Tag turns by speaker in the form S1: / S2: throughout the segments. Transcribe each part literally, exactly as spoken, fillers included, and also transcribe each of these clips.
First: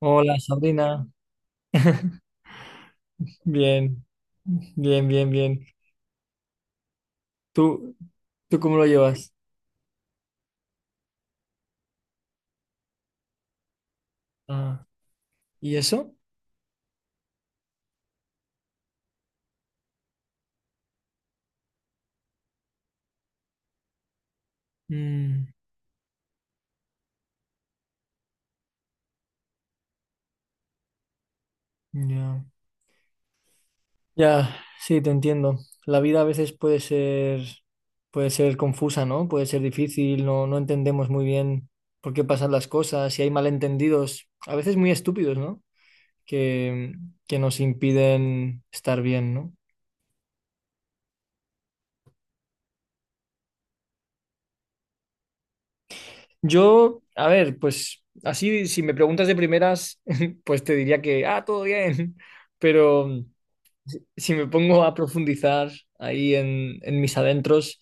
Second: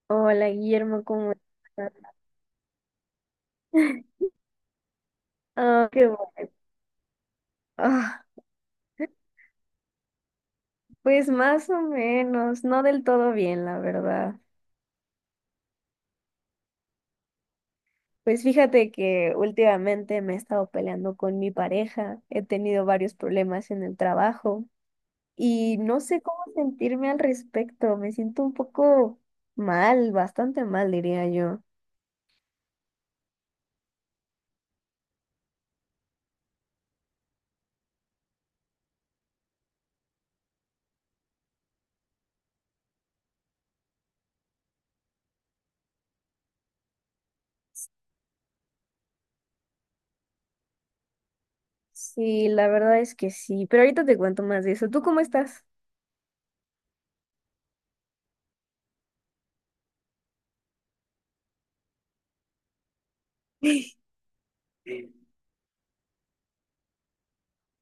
S1: Hola,
S2: Hola Guillermo,
S1: Sabrina.
S2: ¿cómo estás?
S1: Bien, bien, bien, bien.
S2: Ah, qué bueno.
S1: ¿Tú,
S2: Ah,
S1: tú cómo lo llevas?
S2: pues más o menos, no del todo bien, la verdad.
S1: Ah, ¿y eso?
S2: Pues fíjate que últimamente me he estado peleando con mi pareja, he tenido varios problemas en el trabajo
S1: Mm,
S2: y no sé cómo sentirme al respecto, me siento un poco mal, bastante mal, diría yo.
S1: ya. Ya, sí, te entiendo. La vida a veces puede ser, puede ser confusa, ¿no? Puede ser difícil, no, no entendemos muy bien por qué pasan las cosas y hay malentendidos, a veces muy estúpidos, ¿no? Que, que nos impiden estar bien, ¿no?
S2: Sí, la verdad es que sí, pero ahorita te cuento más de eso. ¿Tú cómo estás?
S1: Yo, a ver, pues así, si me preguntas de primeras, pues te diría que, ah, todo bien, pero mm, si me pongo a profundizar ahí en, en mis adentros,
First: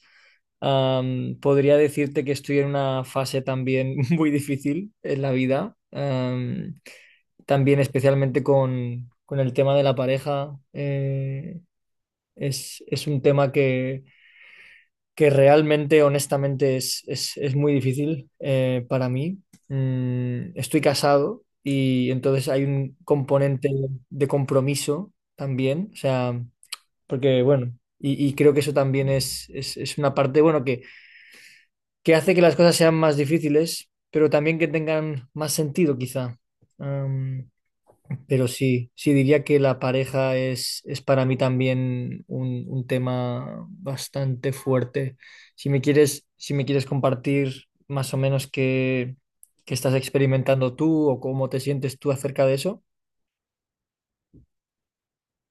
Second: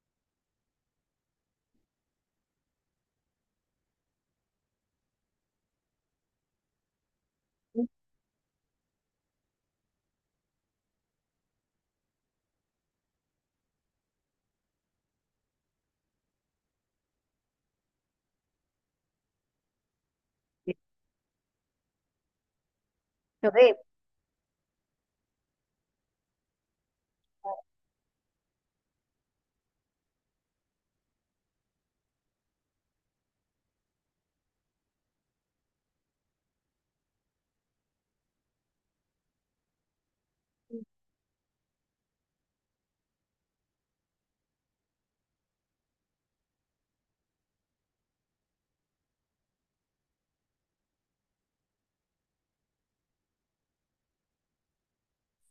S1: am, podría decirte que estoy en una fase también muy difícil en la vida, am, también especialmente con, con el tema de la pareja, eh, es, es un tema que que realmente, honestamente, es, es- es muy difícil eh, para mí. Mm, estoy casado y entonces hay un componente
S2: Ok.
S1: de compromiso también, o sea, porque bueno, y, y creo que eso también es, es- es una parte, bueno, que, que hace que las cosas sean más difíciles, pero también que tengan más sentido, quizá. Pero sí, sí diría que la pareja es, es para mí también un, un tema bastante fuerte. Si me quieres, si me quieres compartir más o menos qué, qué estás experimentando tú o cómo te sientes tú acerca de eso.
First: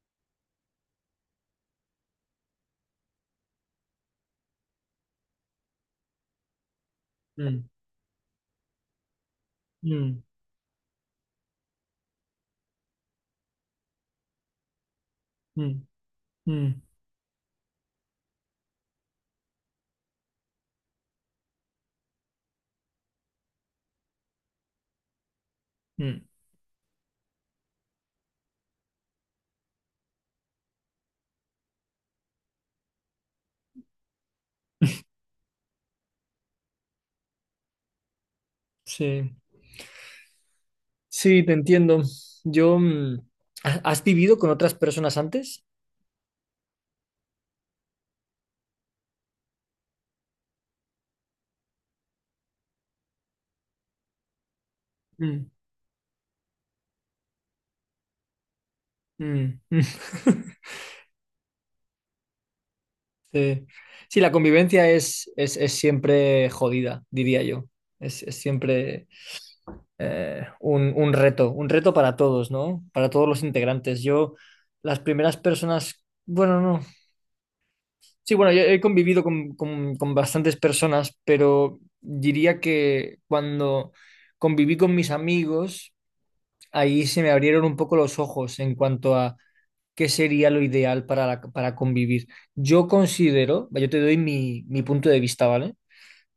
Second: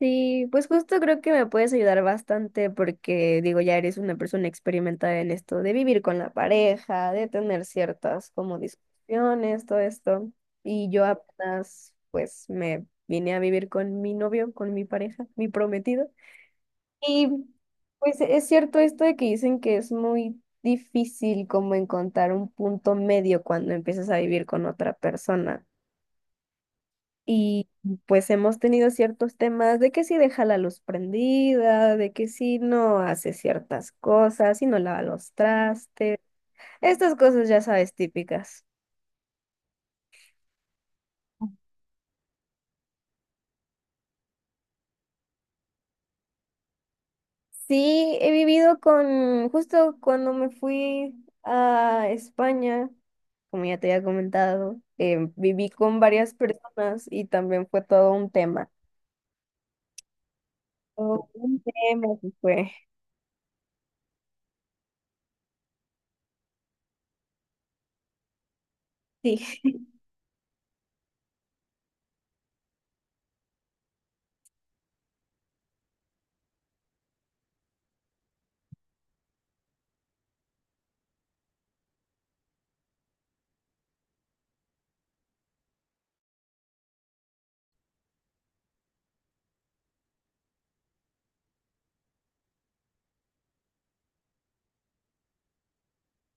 S2: Sí, pues justo creo que me puedes ayudar bastante porque digo, ya eres una persona experimentada en esto de vivir con la pareja, de tener
S1: Mm,
S2: ciertas como discusiones, todo
S1: mm,
S2: esto. Y yo apenas pues me vine a vivir con mi novio, con mi pareja, mi
S1: mm,
S2: prometido.
S1: mm,
S2: Y pues es cierto esto de que dicen que es muy difícil como encontrar un punto medio cuando empiezas a vivir con otra persona.
S1: mm.
S2: Y pues hemos tenido ciertos temas de que si deja la luz prendida, de que si no hace ciertas cosas, si no lava los trastes, estas cosas ya sabes típicas.
S1: Sí, sí, te entiendo. Yo, mm, ¿ha- ¿has vivido con otras personas antes?
S2: Sí, he vivido con, justo cuando me fui a España, como ya te había comentado, eh,
S1: Mm,
S2: viví con varias personas y también fue todo un tema.
S1: mm, mm.
S2: Todo un tema que fue.
S1: Sí, sí, la convivencia es, es, es siempre jodida, diría yo. Es, es siempre
S2: Sí,
S1: eh, un, un reto, un reto para todos, ¿no? Para todos los integrantes. Yo, las primeras personas, bueno, no. Sí, bueno, yo he convivido con, con, con bastantes personas, pero diría que cuando conviví con mis amigos, ahí se me abrieron un poco los ojos en cuanto a qué sería lo ideal para, la- para convivir. Yo considero, yo te doy mi, mi punto de vista, ¿vale?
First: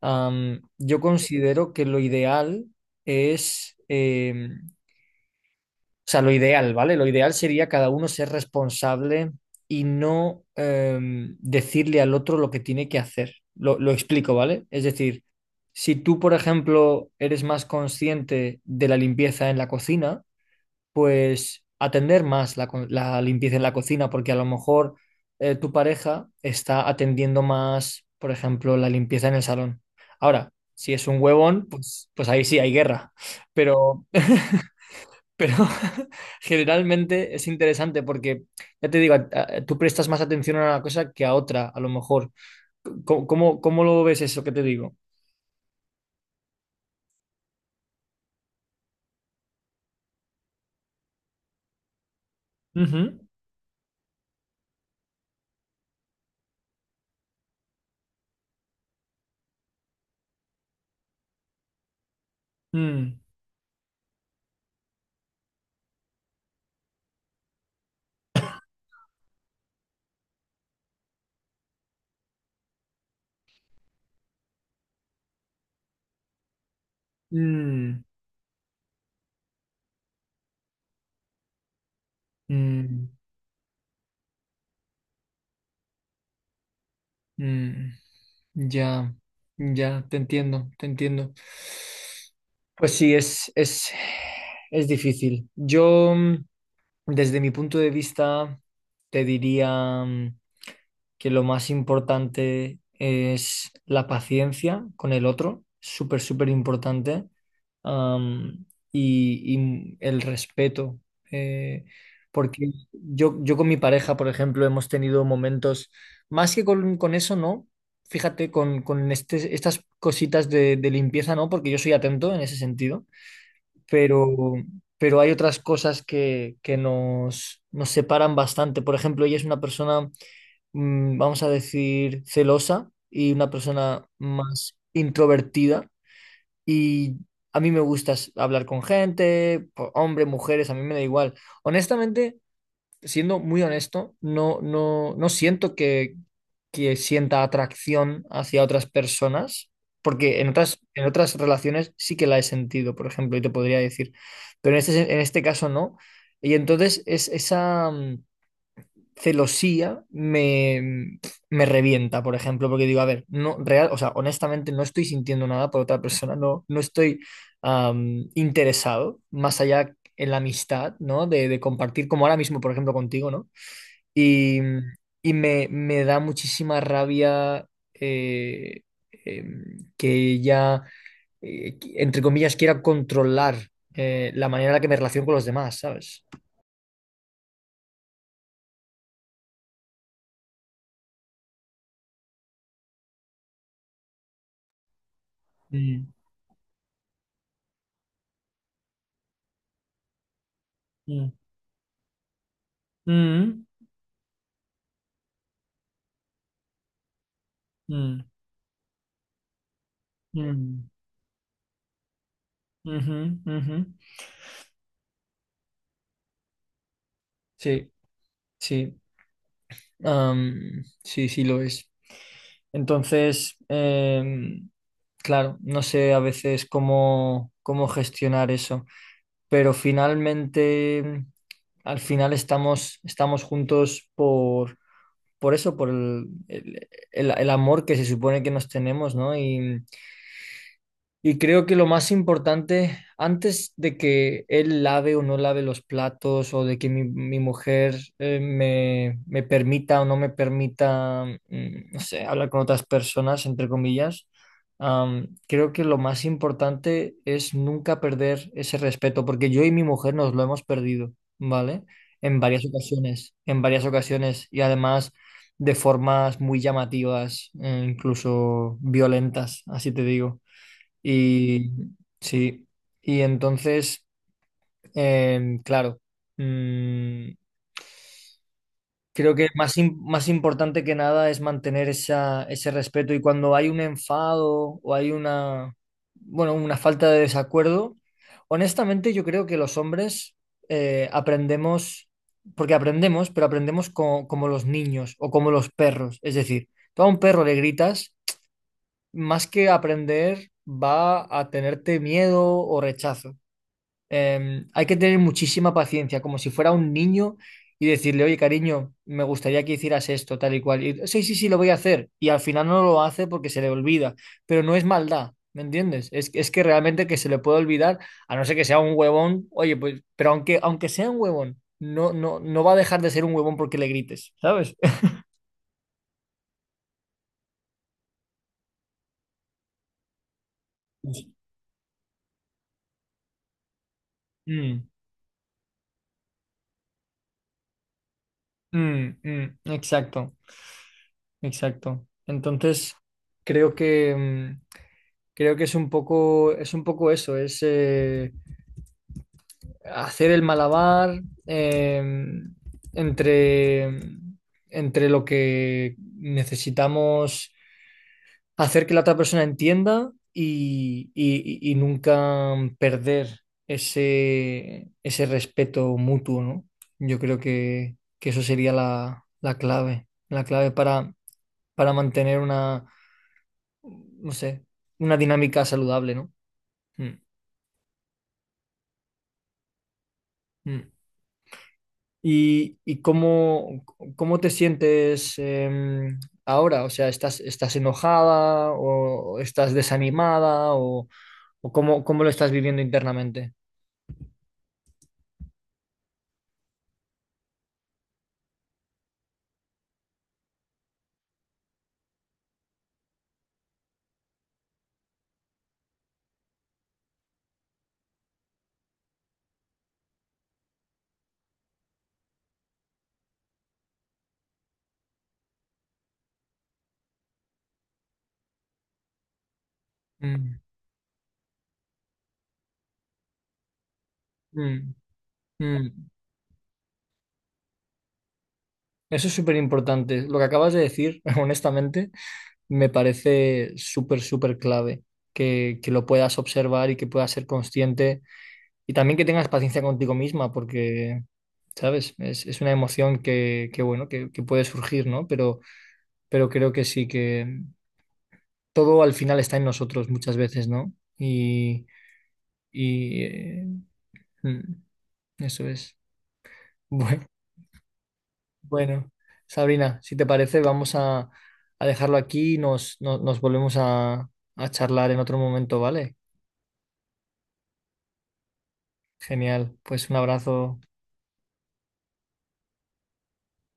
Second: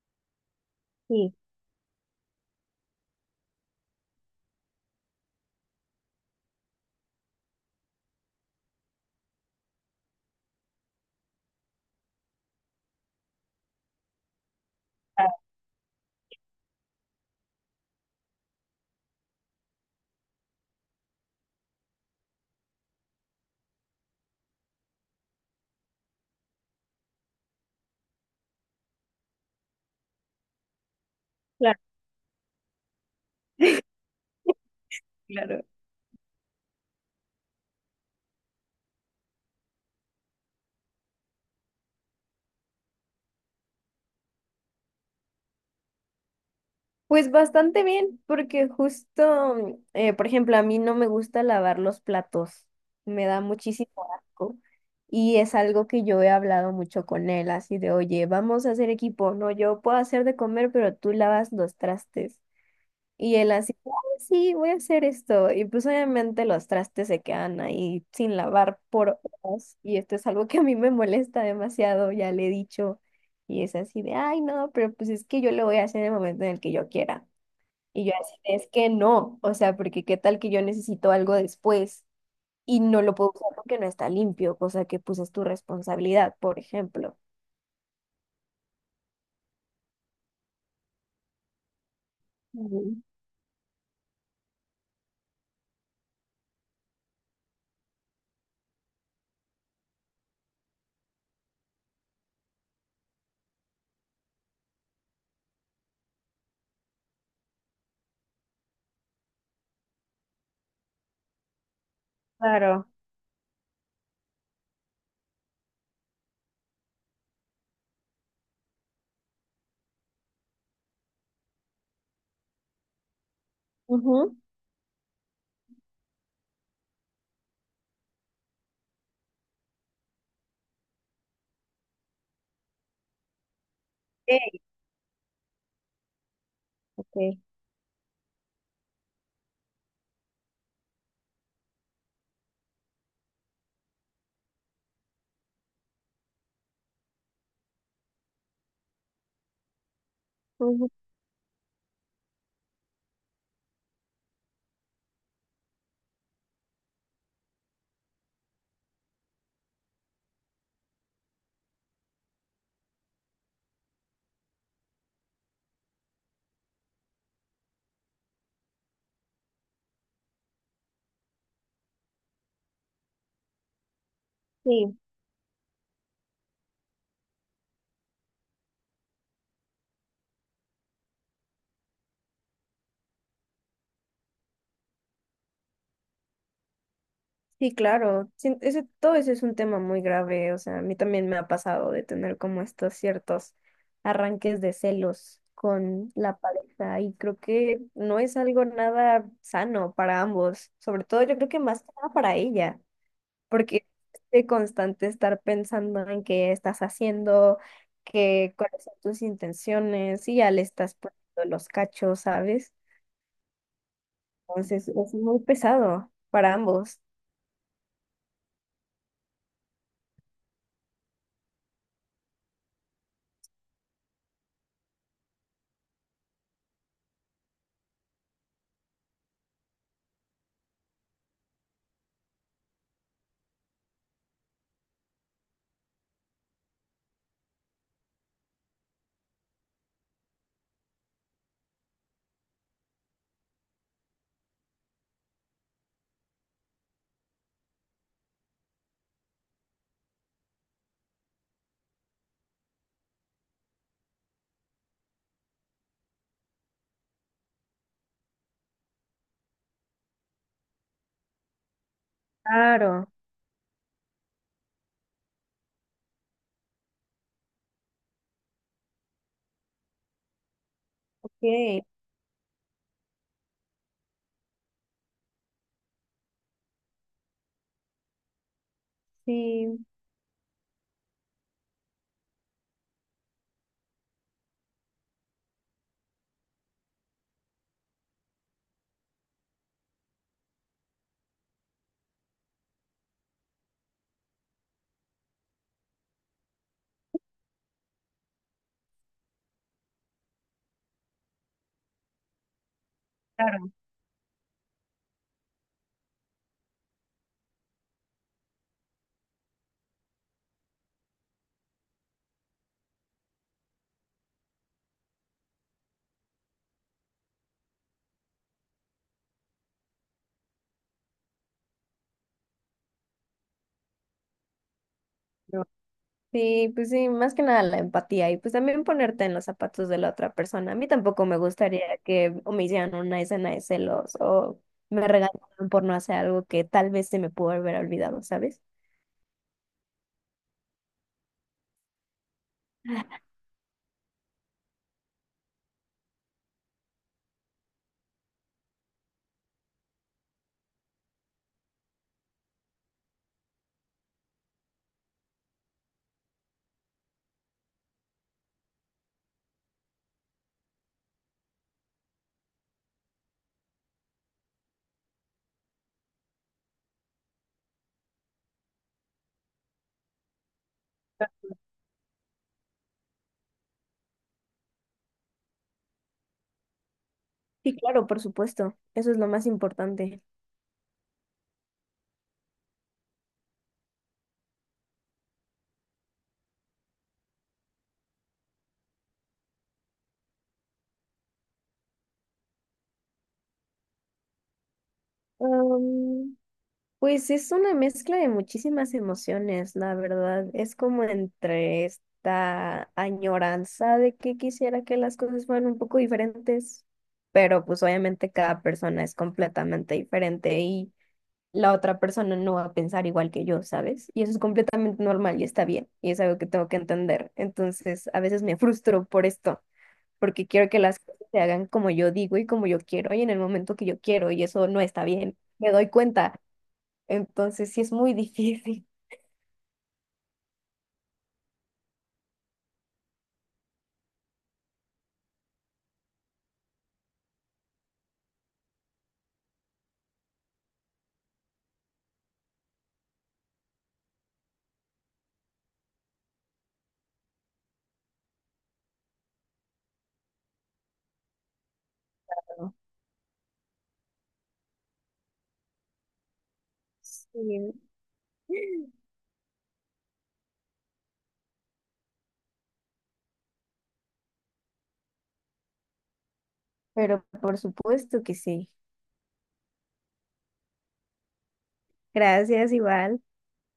S1: Am, yo
S2: sí,
S1: considero que lo ideal es, eh, o sea, lo ideal, ¿vale? Lo ideal sería cada uno ser responsable y no em, decirle al otro lo que tiene que hacer. Lo, lo explico, ¿vale? Es decir,
S2: ah,
S1: si tú, por ejemplo, eres más consciente de la limpieza en la cocina, pues atender más la, co- la limpieza en la cocina, porque a lo mejor eh, tu pareja está atendiendo más, por ejemplo, la limpieza en el salón. Ahora, si es un huevón,
S2: claro,
S1: pues, pues ahí sí hay guerra, pero, pero
S2: claro.
S1: generalmente es interesante porque, ya te digo, a- a- tú prestas más atención a una cosa que a otra, a lo mejor. ¿Cómo, cómo, ¿cómo lo ves eso que te digo?
S2: Pues bastante bien, porque justo, eh, por ejemplo, a mí no me gusta lavar los platos,
S1: Ujú.
S2: me da muchísimo asco y es algo que yo he hablado mucho con él, así de, oye, vamos a hacer equipo, no, yo puedo hacer de comer, pero tú lavas los trastes.
S1: Mm,
S2: Y él así, "Ah, sí, voy a hacer esto." Y pues obviamente los trastes se quedan ahí sin lavar por horas y esto es algo que a mí me molesta demasiado, ya le he dicho. Y es así de, ay, no, pero pues es que yo lo voy a hacer en el momento en el que yo quiera.
S1: mm,
S2: Y yo así, es que no, o sea, porque qué tal que yo necesito algo después y no
S1: mm,
S2: lo puedo usar porque no está limpio, cosa que pues es tu responsabilidad, por ejemplo.
S1: mm. Ya, ya, te entiendo, te entiendo. Pues
S2: Mm.
S1: sí, es, es, es difícil. Yo, mm, desde mi punto de vista, te diría. Mm, que lo más importante es la paciencia con el otro, súper, súper importante, am, y, y el respeto. eh, porque
S2: Claro.
S1: yo, yo con mi pareja, por ejemplo, hemos tenido momentos, más que con, con eso, ¿no? Fíjate, con, con este- estas cositas de, de limpieza, ¿no? Porque yo soy atento en ese sentido pero,
S2: Ujú.
S1: pero hay otras cosas que, que nos, nos separan bastante. Por ejemplo, ella es una persona, mm, vamos a decir, celosa y una persona más introvertida. Y
S2: Sí.
S1: a mí me gusta s- hablar con gente, po- hombre, mujeres, a mí me da igual. Honestamente, siendo muy honesto, no, no, no siento que, que sienta atracción hacia otras personas, porque en otras,
S2: Ujú.
S1: en otras relaciones sí que la he sentido, por ejemplo, y te podría decir, pero en este, en este caso no. Y entonces es, esa mm, celosía me, me revienta, por ejemplo, porque digo, a ver, no, real, o sea, honestamente no estoy sintiendo nada por otra persona, no, no estoy am, interesado, más allá en la amistad, ¿no? De, de compartir, como ahora mismo, por ejemplo, contigo, ¿no? Y,
S2: Sí.
S1: y me, me da muchísima rabia eh, em, que ella, eh, qui- entre comillas, quiera controlar eh, la manera en la que me relaciono con los demás, ¿sabes?
S2: Sí, claro, sí, ese, todo eso es un tema muy grave, o sea, a mí también me ha pasado de tener como estos ciertos arranques de celos
S1: Mm,
S2: con la pareja y creo que no es algo nada sano para ambos, sobre todo
S1: mm,
S2: yo creo que más que nada para ella.
S1: mm,
S2: Porque es de constante estar pensando en qué estás haciendo,
S1: mm,
S2: qué, cuáles son tus intenciones, y ya le
S1: mm,
S2: estás poniendo los cachos, ¿sabes?
S1: ujú, ujú.
S2: Entonces es muy pesado para ambos.
S1: Sí, sí, am, sí, sí lo es. Entonces, em, claro, no sé a veces cómo, cómo gestionar eso. Pero finalmente, al final estamos, estamos juntos por, por eso, por el, el- el- el amor que se supone que nos tenemos, ¿no? Y, y creo que lo más importante, antes de que él lave o no lave los platos, o de que mi, mi mujer eh, me, me permita o no me permita, mm, no sé, hablar con otras personas, entre comillas, am, creo que lo más importante es nunca perder ese respeto, porque yo y mi mujer nos lo hemos perdido, ¿vale? En varias
S2: Claro,
S1: ocasiones, en varias ocasiones, y además de formas muy llamativas, eh, incluso violentas, así te digo. Y
S2: ok,
S1: sí, y entonces, em, claro, mm, creo que más,
S2: sí.
S1: im- más importante que nada es mantener esa, ese respeto y cuando hay un enfado o hay una, bueno, una falta de desacuerdo, honestamente yo creo que los hombres eh, aprendemos, porque aprendemos, pero aprendemos co- como los niños o como los perros, es decir, tú a un perro le gritas, más que aprender, va a tenerte miedo o rechazo.
S2: Claro,
S1: Eh, hay que tener muchísima paciencia, como si fuera un niño y decirle, oye, cariño, me gustaría que hicieras esto, tal y cual. Y, sí, sí, sí, lo voy a hacer. Y al final no lo hace porque se le olvida, pero no es maldad, ¿me entiendes? Es, es que realmente que se le puede olvidar, a no ser que sea un huevón, oye, pues, pero aunque, aunque sea un huevón, no, no, no va a dejar de ser un huevón porque le grites, ¿sabes?
S2: yo- sí, pues sí, más que nada la empatía y pues también ponerte en los zapatos de la otra persona. A mí tampoco me gustaría que o me hicieran una escena de celos o
S1: Mm,
S2: me regañaran por no hacer algo que tal vez se me pudo haber olvidado, ¿sabes?
S1: mm, mm, exacto, exacto. Entonces, creo que... mm, creo que es un poco, es un poco eso, es eh, hacer el malabar eh, entre, entre lo que necesitamos hacer que la otra persona entienda y, y- y- y nunca perder ese, ese respeto mutuo, ¿no? Yo creo que, que eso sería la, la clave, la clave para, para mantener una, no sé, una dinámica saludable, ¿no? Mm,
S2: Sí, claro, por supuesto. Eso es lo más importante.
S1: mm. ¿Y, ¿y cómo, cómo te sientes eh, ahora? O sea, ¿estás, estás enojada o estás desanimada o, o cómo, cómo lo estás viviendo internamente?
S2: Um, pues es una mezcla de muchísimas emociones, la verdad. Es como entre esta añoranza de que quisiera que las cosas fueran un poco diferentes, pero pues obviamente cada persona es completamente diferente y la otra persona no va a pensar igual que yo, ¿sabes? Y eso es completamente normal y está bien, y es algo que tengo que entender. Entonces, a veces me frustro por esto. Porque
S1: Mm,
S2: quiero que las cosas se hagan como yo digo y como yo quiero y en el momento que yo quiero y eso no
S1: mm,
S2: está bien, me
S1: mm.
S2: doy cuenta. Entonces sí es muy difícil.
S1: Eso es súper importante. Lo que acabas de decir, honestamente, me parece súper, súper clave que, que lo puedas observar y que puedas ser consciente y también que tengas paciencia contigo misma porque, ¿sabes? Es, es una emoción que, que, bueno, que, que puede surgir, ¿no? Pero... pero creo que sí que todo al final está en nosotros muchas veces, ¿no? Y,
S2: ¿No?
S1: y, eh, mm, eso es. Bueno,
S2: Sí.
S1: bueno, Sabrina, si te parece, vamos a, a dejarlo aquí y nos, no- nos volvemos a, a charlar en otro momento, ¿vale?
S2: Pero por supuesto que sí.
S1: Genial, pues un abrazo.
S2: Gracias, igual.